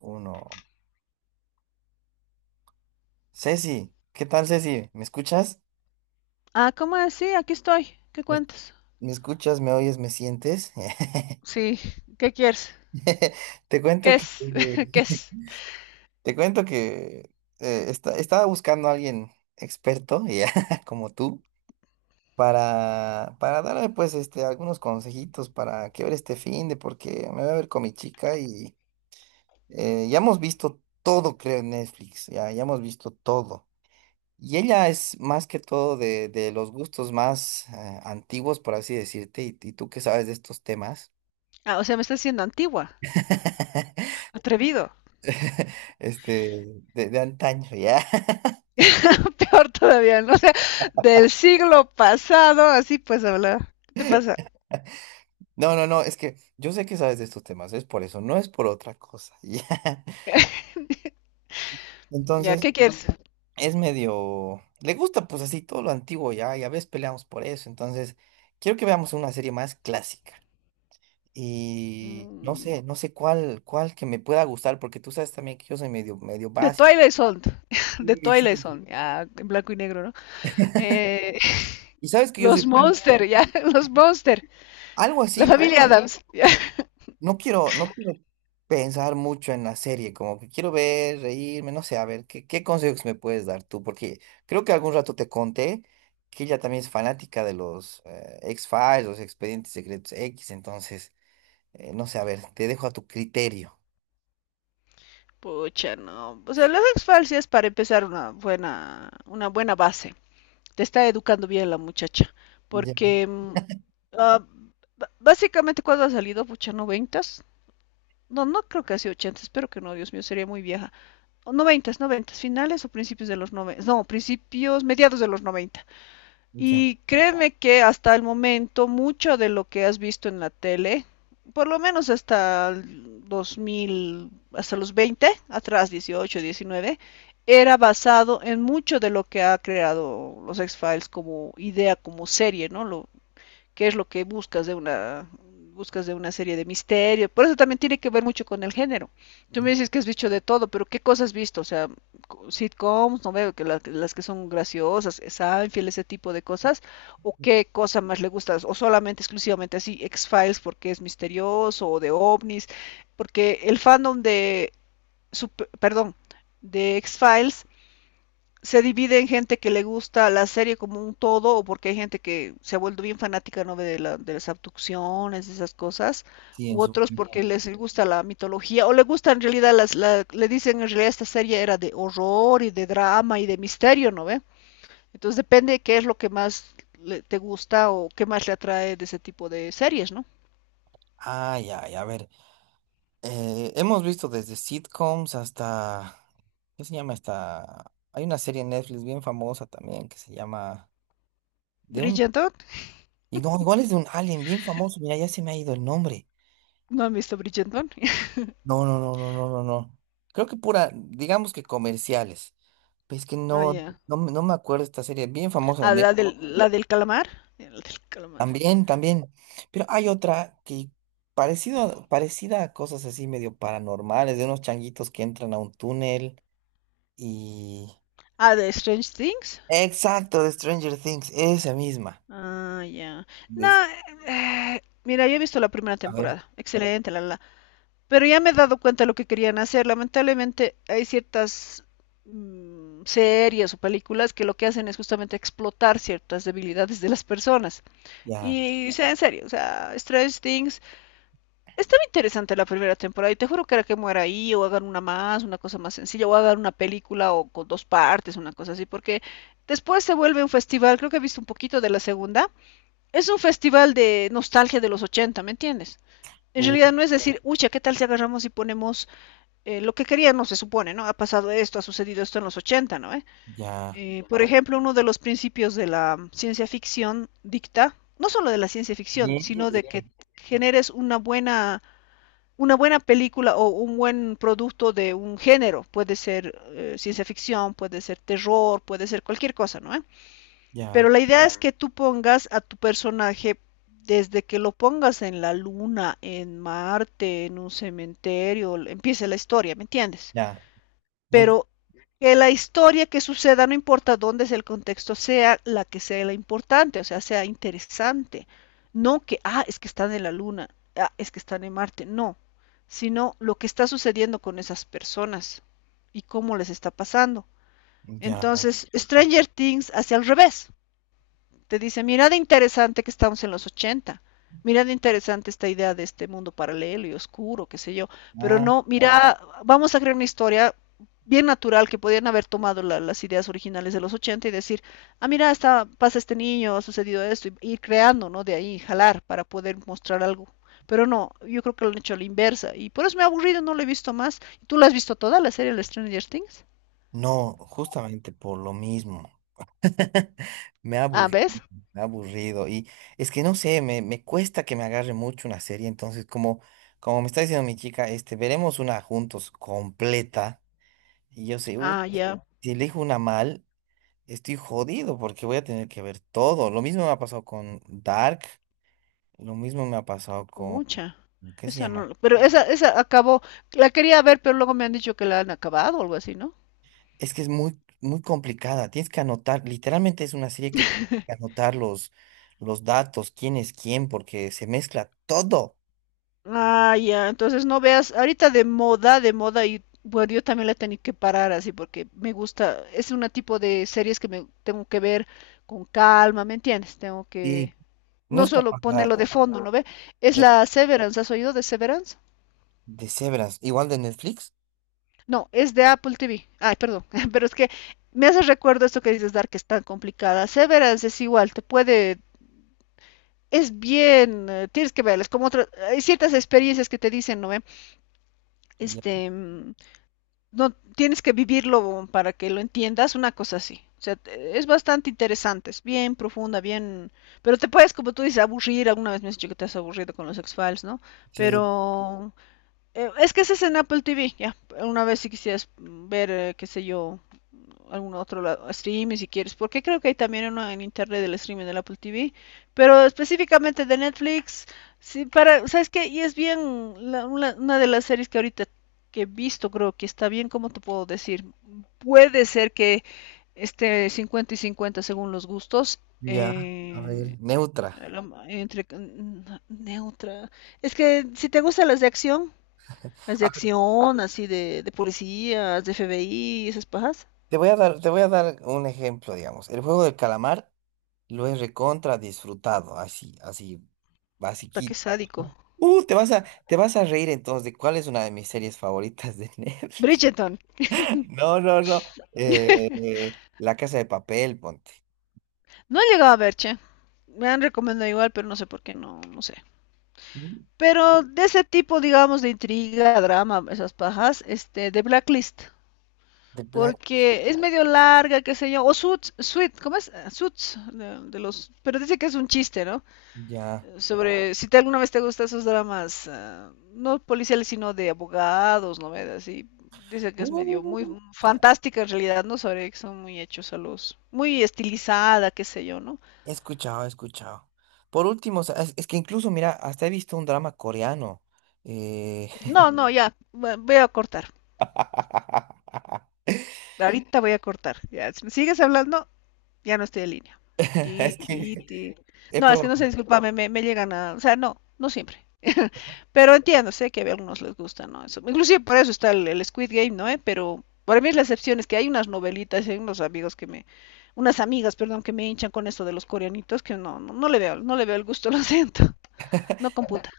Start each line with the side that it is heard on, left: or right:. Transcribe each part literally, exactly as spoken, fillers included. right: Uno. Ceci, ¿qué tal, Ceci? ¿Me escuchas?
left: Ah, ¿cómo es? Sí, aquí estoy. ¿Qué
right: ¿Me,
left: cuentas?
right: me escuchas? ¿Me oyes? ¿Me sientes?
left: Sí, ¿qué quieres?
right: Te cuento
left: ¿Qué
right: que
left: es? ¿Qué es?
right: te cuento que eh, esta- estaba buscando a alguien experto, ya, como tú, para, para darle pues este, algunos consejitos para que ver este finde, porque me voy a ver con mi chica y eh, ya hemos visto todo, creo, en Netflix, ya, ya hemos visto todo. Y ella es más que todo de, de los gustos más eh, antiguos, por así decirte, y, y tú que sabes de estos temas,
left: Ah, o sea, me estás diciendo antigua. Atrevido.
right: este, de, de antaño, ¿ya?
left: Peor todavía, ¿no? O sea, del siglo pasado, así pues hablar. ¿Qué te pasa?
right: No, no, no, es que yo sé que sabes de estos temas, es por eso, no es por otra cosa, ¿ya?
left: Ya,
right: Entonces,
left: ¿qué quieres?
right: es medio, le gusta pues así todo lo antiguo, ¿ya? Y a veces peleamos por eso, entonces, quiero que veamos una serie más clásica. Y no
left: Mm,
right: sé, no sé cuál, cuál que me pueda gustar, porque tú sabes también que yo soy medio, medio
left: De
right: básico.
left: Twilight Zone. De
right: Sí,
left: Twilight
right: sí.
left: Zone, ya, en blanco y negro, ¿no? Eh,
right: Y sabes que yo
left: los
right: soy bien-
left: Monster, ya, los Monster.
right: algo
left: La
right: así,
left: familia
right: pero
left: Adams. Ya.
right: no quiero, no quiero pensar mucho en la serie, como que quiero ver, reírme, no sé, a ver, ¿qué, qué consejos me puedes dar tú? Porque creo que algún rato te conté que ella también es fanática de los eh, X-Files, los Expedientes Secretos X, entonces, eh, no sé, a ver, te dejo a tu criterio.
left: Pucha, no. O sea, las exfalcias para empezar una buena, una buena base. Te está educando bien la muchacha.
right: Ya,
left: Porque mm, ah, b- básicamente cuando ha salido, pucha, noventas. No, no creo que ha sido ochentas, espero que no, Dios mío, sería muy vieja. O noventas, noventas, finales o principios de los noventas. No, principios, mediados de los noventa.
right: ya.
left: Y créeme que hasta el momento mucho de lo que has visto en la tele, por lo menos hasta el dos mil, hasta los veinte, atrás dieciocho, diecinueve, era basado en mucho de lo que ha creado los X-Files como idea, como serie, ¿no? Lo, qué es lo que buscas de una buscas de una serie de misterio. Por eso también tiene que ver mucho con el género. Tú me dices que has visto de todo, pero ¿qué cosas has visto? O sea, sitcoms, no veo que la- las que son graciosas, Seinfeld, ese tipo de cosas. ¿O qué cosa más le gustas? O solamente, exclusivamente así, X-Files porque es misterioso, o de ovnis. Porque el fandom de, super- perdón, de X-Files se divide en gente que le gusta la serie como un todo, o porque hay gente que se ha vuelto bien fanática, ¿no?, de, la- de las abducciones, de esas cosas,
right: Sí, en
left: u
right: su...
left: otros porque les gusta la mitología, o le gusta en realidad, las, la- le dicen en realidad esta serie era de horror y de drama y de misterio, ¿no ve? Entonces depende de qué es lo que más le- te gusta o qué más le atrae de ese tipo de series, ¿no?
right: Ay, ay, a ver. Eh, hemos visto desde sitcoms hasta, ¿qué se llama esta? Hay una serie en Netflix bien famosa también que se llama de un
left: Bridgerton,
right: y no, igual es de un alien bien famoso. Mira, ya se me ha ido el nombre.
left: ¿no han visto Bridgerton?
right: No, no, no, no, no, no, no. Creo que pura, digamos que comerciales. Pues es que
left: Ah,
right: no,
left: ya.
right: no, me no me acuerdo esta serie bien famosa de
left: Ah, la
right: Netflix.
left: del, la del calamar. La del calamar.
right: También, también. Pero hay otra que parecido, parecida a cosas así medio paranormales de unos changuitos que entran a un túnel.
left: Ah, de Strange Things.
right: Exacto, de Stranger Things, esa misma.
left: Ah, ya. No,
right: Des-
left: eh, mira, yo he visto la primera
right: a ver,
left: temporada. Excelente, la, la. la. Pero ya me he dado cuenta de lo que querían hacer. Lamentablemente hay ciertas mm, series o películas que lo que hacen es justamente explotar ciertas debilidades de las personas.
right: ya,
left: Y, o sea, en serio, o sea, Stranger Things. Estaba interesante la primera temporada y te juro que era que muera ahí o hagan una más, una cosa más sencilla, o hagan una película o con dos partes, una cosa así, porque después se vuelve un festival. Creo que he visto un poquito de la segunda, es un festival de nostalgia de los ochenta, ¿me entiendes? En
right: u,
left: realidad no es decir, ucha, ¿qué tal si agarramos y ponemos eh, lo que queríamos, se supone, ¿no? Ha pasado esto, ha sucedido esto en los ochenta, ¿no? ¿Eh?
right: ya,
left: Eh, por ejemplo, uno de los principios de la ciencia ficción dicta, no solo de la ciencia ficción,
right: ye,
left: sino de que generes una buena, una buena película o un buen producto de un género. Puede ser eh, ciencia ficción, puede ser terror, puede ser cualquier cosa, ¿no? ¿Eh? Pero
right: ya,
left: la idea es que tú pongas a tu personaje desde que lo pongas en la luna, en Marte, en un cementerio, empiece la historia, ¿me entiendes?
right: ya, no, hay-
left: Pero que la historia que suceda, no importa dónde es el contexto, sea la que sea la importante, o sea, sea interesante. No que, ah, es que están en la luna, ah, es que están en Marte, no, sino lo que está sucediendo con esas personas y cómo les está pasando.
right: ya,
left: Entonces, Stranger Things hacia el revés. Te dice, mira de interesante que estamos en los ochenta. Mira de interesante esta idea de este mundo paralelo y oscuro, qué sé yo. Pero
right: ah,
left: no, mira, vamos a crear una historia bien natural que podían haber tomado la- las ideas originales de los ochenta y decir, ah, mira, está, pasa este niño, ha sucedido esto, y ir creando, ¿no? De ahí, jalar para poder mostrar algo. Pero no, yo creo que lo han hecho a la inversa. Y por eso me ha aburrido, no lo he visto más. ¿Tú la has visto toda la serie, la Stranger Things?
right: no, justamente por lo mismo. Me ha
left: Ah,
right: aburrido,
left: ¿ves?
right: me ha aburrido. Y es que no sé, me, me cuesta que me agarre mucho una serie. Entonces, como, como me está diciendo mi chica, este, veremos una juntos completa. Y yo sé, uh,
left: Ah, ya.
right: si elijo una mal, estoy jodido porque voy a tener que ver todo. Lo mismo me ha pasado con Dark, lo mismo me ha pasado con,
left: Pucha,
right: ¿qué se
left: esa
right: llama?
left: no, pero esa, esa acabó, la quería ver, pero luego me han dicho que la han acabado o algo así, ¿no?
right: Es que es muy, muy complicada. Tienes que anotar, literalmente es una serie que tienes que anotar los, los datos, quién es quién, porque se mezcla todo.
left: Ah, ya, entonces no veas, ahorita de moda, de moda, y bueno, yo también la he tenido que parar así porque me gusta, es un tipo de series que me tengo que ver con calma, ¿me entiendes? Tengo
right: Y
left: que,
right: no
left: no
right: es para
left: solo
right: pasar
left: ponerlo de fondo, ¿no ve? Es
right: de,
left: la Severance, ¿has oído de Severance?
right: de cebras, igual de Netflix.
left: No, es de Apple T V. Ay, perdón, pero es que me hace recuerdo esto que dices, Dar, que es tan complicada. Severance es igual, te puede, es bien, eh, tienes que verles, como otras, hay ciertas experiencias que te dicen, ¿no? eh
right: Ya,
left: Este, mm, no, tienes que vivirlo para que lo entiendas, una cosa así. O sea, es bastante interesante, es bien profunda, bien, pero te puedes, como tú dices, aburrir, alguna vez me has dicho que te has aburrido con los X-Files, ¿no?
right: sí,
left: Pero eh, es que ese es en Apple T V, ya, una vez si quisieras mm, ver, eh, qué sé yo, algún otro lado, streaming si quieres, porque creo que hay también uno en internet del streaming del Apple T V, pero específicamente de Netflix, sí, para, ¿sabes qué? Y es bien la- una, una de las series que ahorita que he visto, creo que está bien, ¿cómo te puedo decir? Puede ser que esté cincuenta y cincuenta según los gustos,
right: ya. A
left: eh,
right: ver, neutra.
left: la entre mm, neutra. Es que si te gustan las de acción, las de
right: A ver,
left: acción, así de, de policías, de F B I, esas pajas.
right: te voy a dar, te voy a dar un ejemplo, digamos. El juego del calamar lo he recontra disfrutado, así, así,
left: Puta, qué
right: basiquito.
left: sádico.
right: Uh, te vas a, te vas a reír entonces de cuál es una de mis series favoritas de Netflix.
left: Bridgerton,
right: No, no, no. eh, eh, La Casa de Papel, ponte.
left: no he llegado a ver, che. Me han recomendado igual, pero no sé por qué, no, no sé.
right: Mm,
left: Pero de ese tipo, digamos, de intriga, drama, esas pajas, este, de Blacklist.
right: The Black.
left: Porque es medio larga, qué sé yo. O Suits, Suits, ¿cómo es? Ah, Suits, de, de los... Pero dice que es un chiste, ¿no?
right: Ya.
left: Sobre si te alguna vez te gustan esos dramas, ah, no policiales, sino de abogados, novelas, y dice que es medio muy
right: Uh, ta-
left: fantástica en realidad, ¿no? Sobre que son muy hechos a los, muy estilizada, qué sé yo, ¿no?
right: he escuchado, he escuchado. Por último, o sea, es, es que incluso, mira, hasta he visto un drama coreano. Eh,
left: No, no, ya, va- voy a cortar. Ahorita voy a cortar. Ya, si me sigues hablando, ya no estoy en línea. Ti,
right: es
left: ti,
right: que
left: ti.
right: he
left: No, es que no sé,
right: probado.
left: discúlpame, me, me llegan a... O sea, no, no siempre. Pero entiendo, sé que a algunos les gusta, ¿no? Eso. Inclusive por eso está el, el Squid Game, ¿no? ¿Eh? Pero para mí es la excepción, es que hay unas novelitas, hay unos amigos que me... Unas amigas, perdón, que me hinchan con esto de los coreanitos, que no, no, no le veo, no le veo el gusto, lo siento. No computa.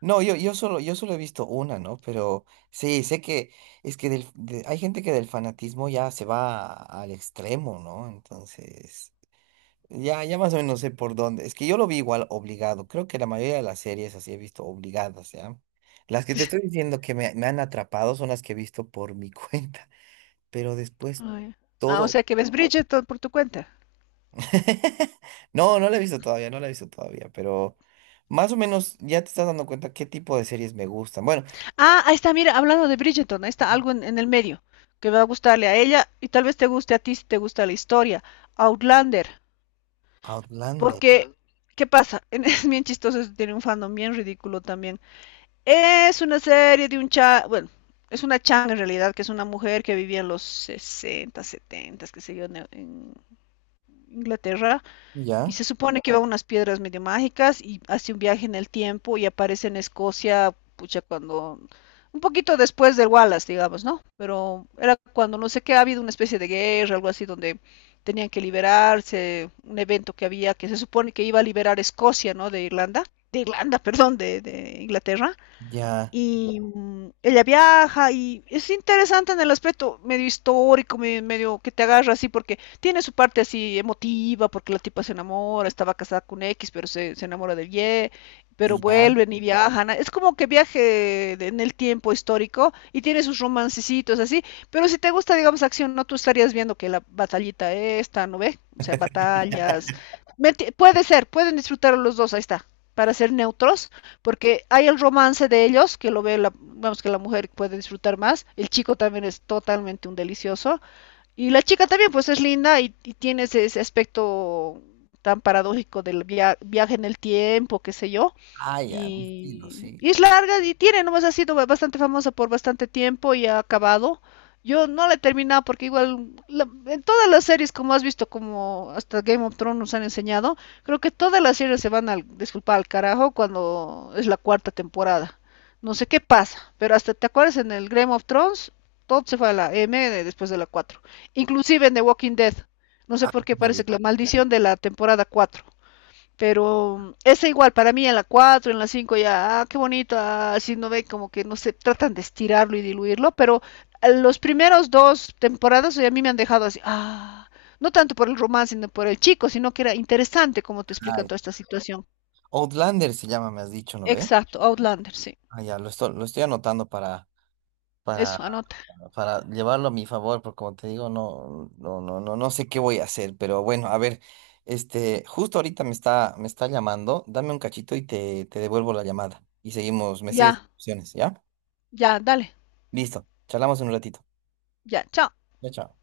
right: No, yo, yo solo, yo solo he visto una, ¿no? Pero sí, sé que es que del- de- hay gente que del fanatismo ya se va a- al extremo, ¿no? Entonces, ya, ya más o menos sé por dónde. Es que yo lo vi igual obligado. Creo que la mayoría de las series así he visto obligadas, ¿ya? Las que te estoy diciendo que me, me han atrapado son las que he visto por mi cuenta. Pero después
left: Ay. Ah, o
right: todo.
left: sea que ves Bridgerton por tu cuenta.
right: No, no la he visto todavía, no la he visto todavía, pero más o menos ya te estás dando cuenta qué tipo de series me gustan. Bueno.
left: Ah, ahí está, mira, hablando de Bridgerton, ahí está
right: Ujú.
left: algo en, en el medio que va a gustarle a ella y tal vez te guste a ti si te gusta la historia. Outlander,
right: Outlander.
left: porque, ¿qué pasa? Es bien chistoso, eso tiene un fandom bien ridículo también. Es una serie de un cha, bueno, es una changa en realidad, que es una mujer que vivía en los sesenta, setenta, qué sé yo, en en Inglaterra y
right: Ya,
left: se supone que va a unas piedras medio mágicas y hace un viaje en el tiempo y aparece en Escocia, pucha, cuando... Un poquito después del Wallace, digamos, ¿no? Pero era cuando no sé qué, ha habido una especie de guerra, algo así, donde tenían que liberarse, un evento que había que se supone que iba a liberar Escocia, ¿no? De Irlanda, de Irlanda, perdón, de, de Inglaterra.
right: ya,
left: Y mm, ella viaja y es interesante en el aspecto medio histórico, me- medio que te agarra así, porque tiene su parte así emotiva, porque la tipa se enamora, estaba casada con X, pero se, se enamora del Y, pero
right: ya.
left: vuelven y viajan. Es como que viaje de- en el tiempo histórico y tiene sus romancecitos así, pero si te gusta, digamos, acción, no tú estarías viendo que la batallita esta, ¿no ve? O sea, batallas. Meti- puede ser, pueden disfrutar los dos, ahí está, para ser neutros porque hay el romance de ellos, que lo ve, la, vamos, que la mujer puede disfrutar más, el chico también es totalmente un delicioso, y la chica también, pues es linda y, y tiene ese, ese aspecto tan paradójico del via- viaje en el tiempo, qué sé yo.
right: Ah, ya, mi estilo,
left: Y,
right: sí.
left: y es larga y tiene, nomás ha sido ba- bastante famosa por bastante tiempo y ha acabado. Yo no la he terminado porque igual la- en todas las series, como has visto, como hasta Game of Thrones nos han enseñado, creo que todas las series se van al, disculpa, al carajo cuando es la cuarta temporada. No sé qué pasa, pero hasta te acuerdas en el Game of Thrones, todo se fue a la M de- después de la cuatro inclusive en The Walking Dead. No sé
right: Ah,
left: por qué
right: me
left: parece
right: vi-
left: que la maldición de la temporada cuatro, pero esa igual, para mí en la cuatro en la cinco ya, ah, qué bonito, ah, así no ve como que no se tratan de estirarlo y diluirlo, pero los primeros dos temporadas o sea, a mí me han dejado así, ah, no tanto por el romance, sino por el chico, sino que era interesante como te explican
right: ay.
left: toda esta situación.
right: Outlander se llama, me has dicho, ¿no ve?
left: Exacto, Outlander, sí.
right: Ah, ya, lo estoy, lo estoy anotando para, para,
left: Eso, anota.
right: para llevarlo a mi favor, porque como te digo, no, no, no, no, no sé qué voy a hacer, pero bueno, a ver, este, justo ahorita me está, me está llamando, dame un cachito y te, te devuelvo la llamada. Y seguimos, me sigues
left: Ya,
right: opciones, ¿ya?
left: ya, dale.
right: Listo, charlamos en un ratito.
left: Ya, chao.
right: Ya, chao.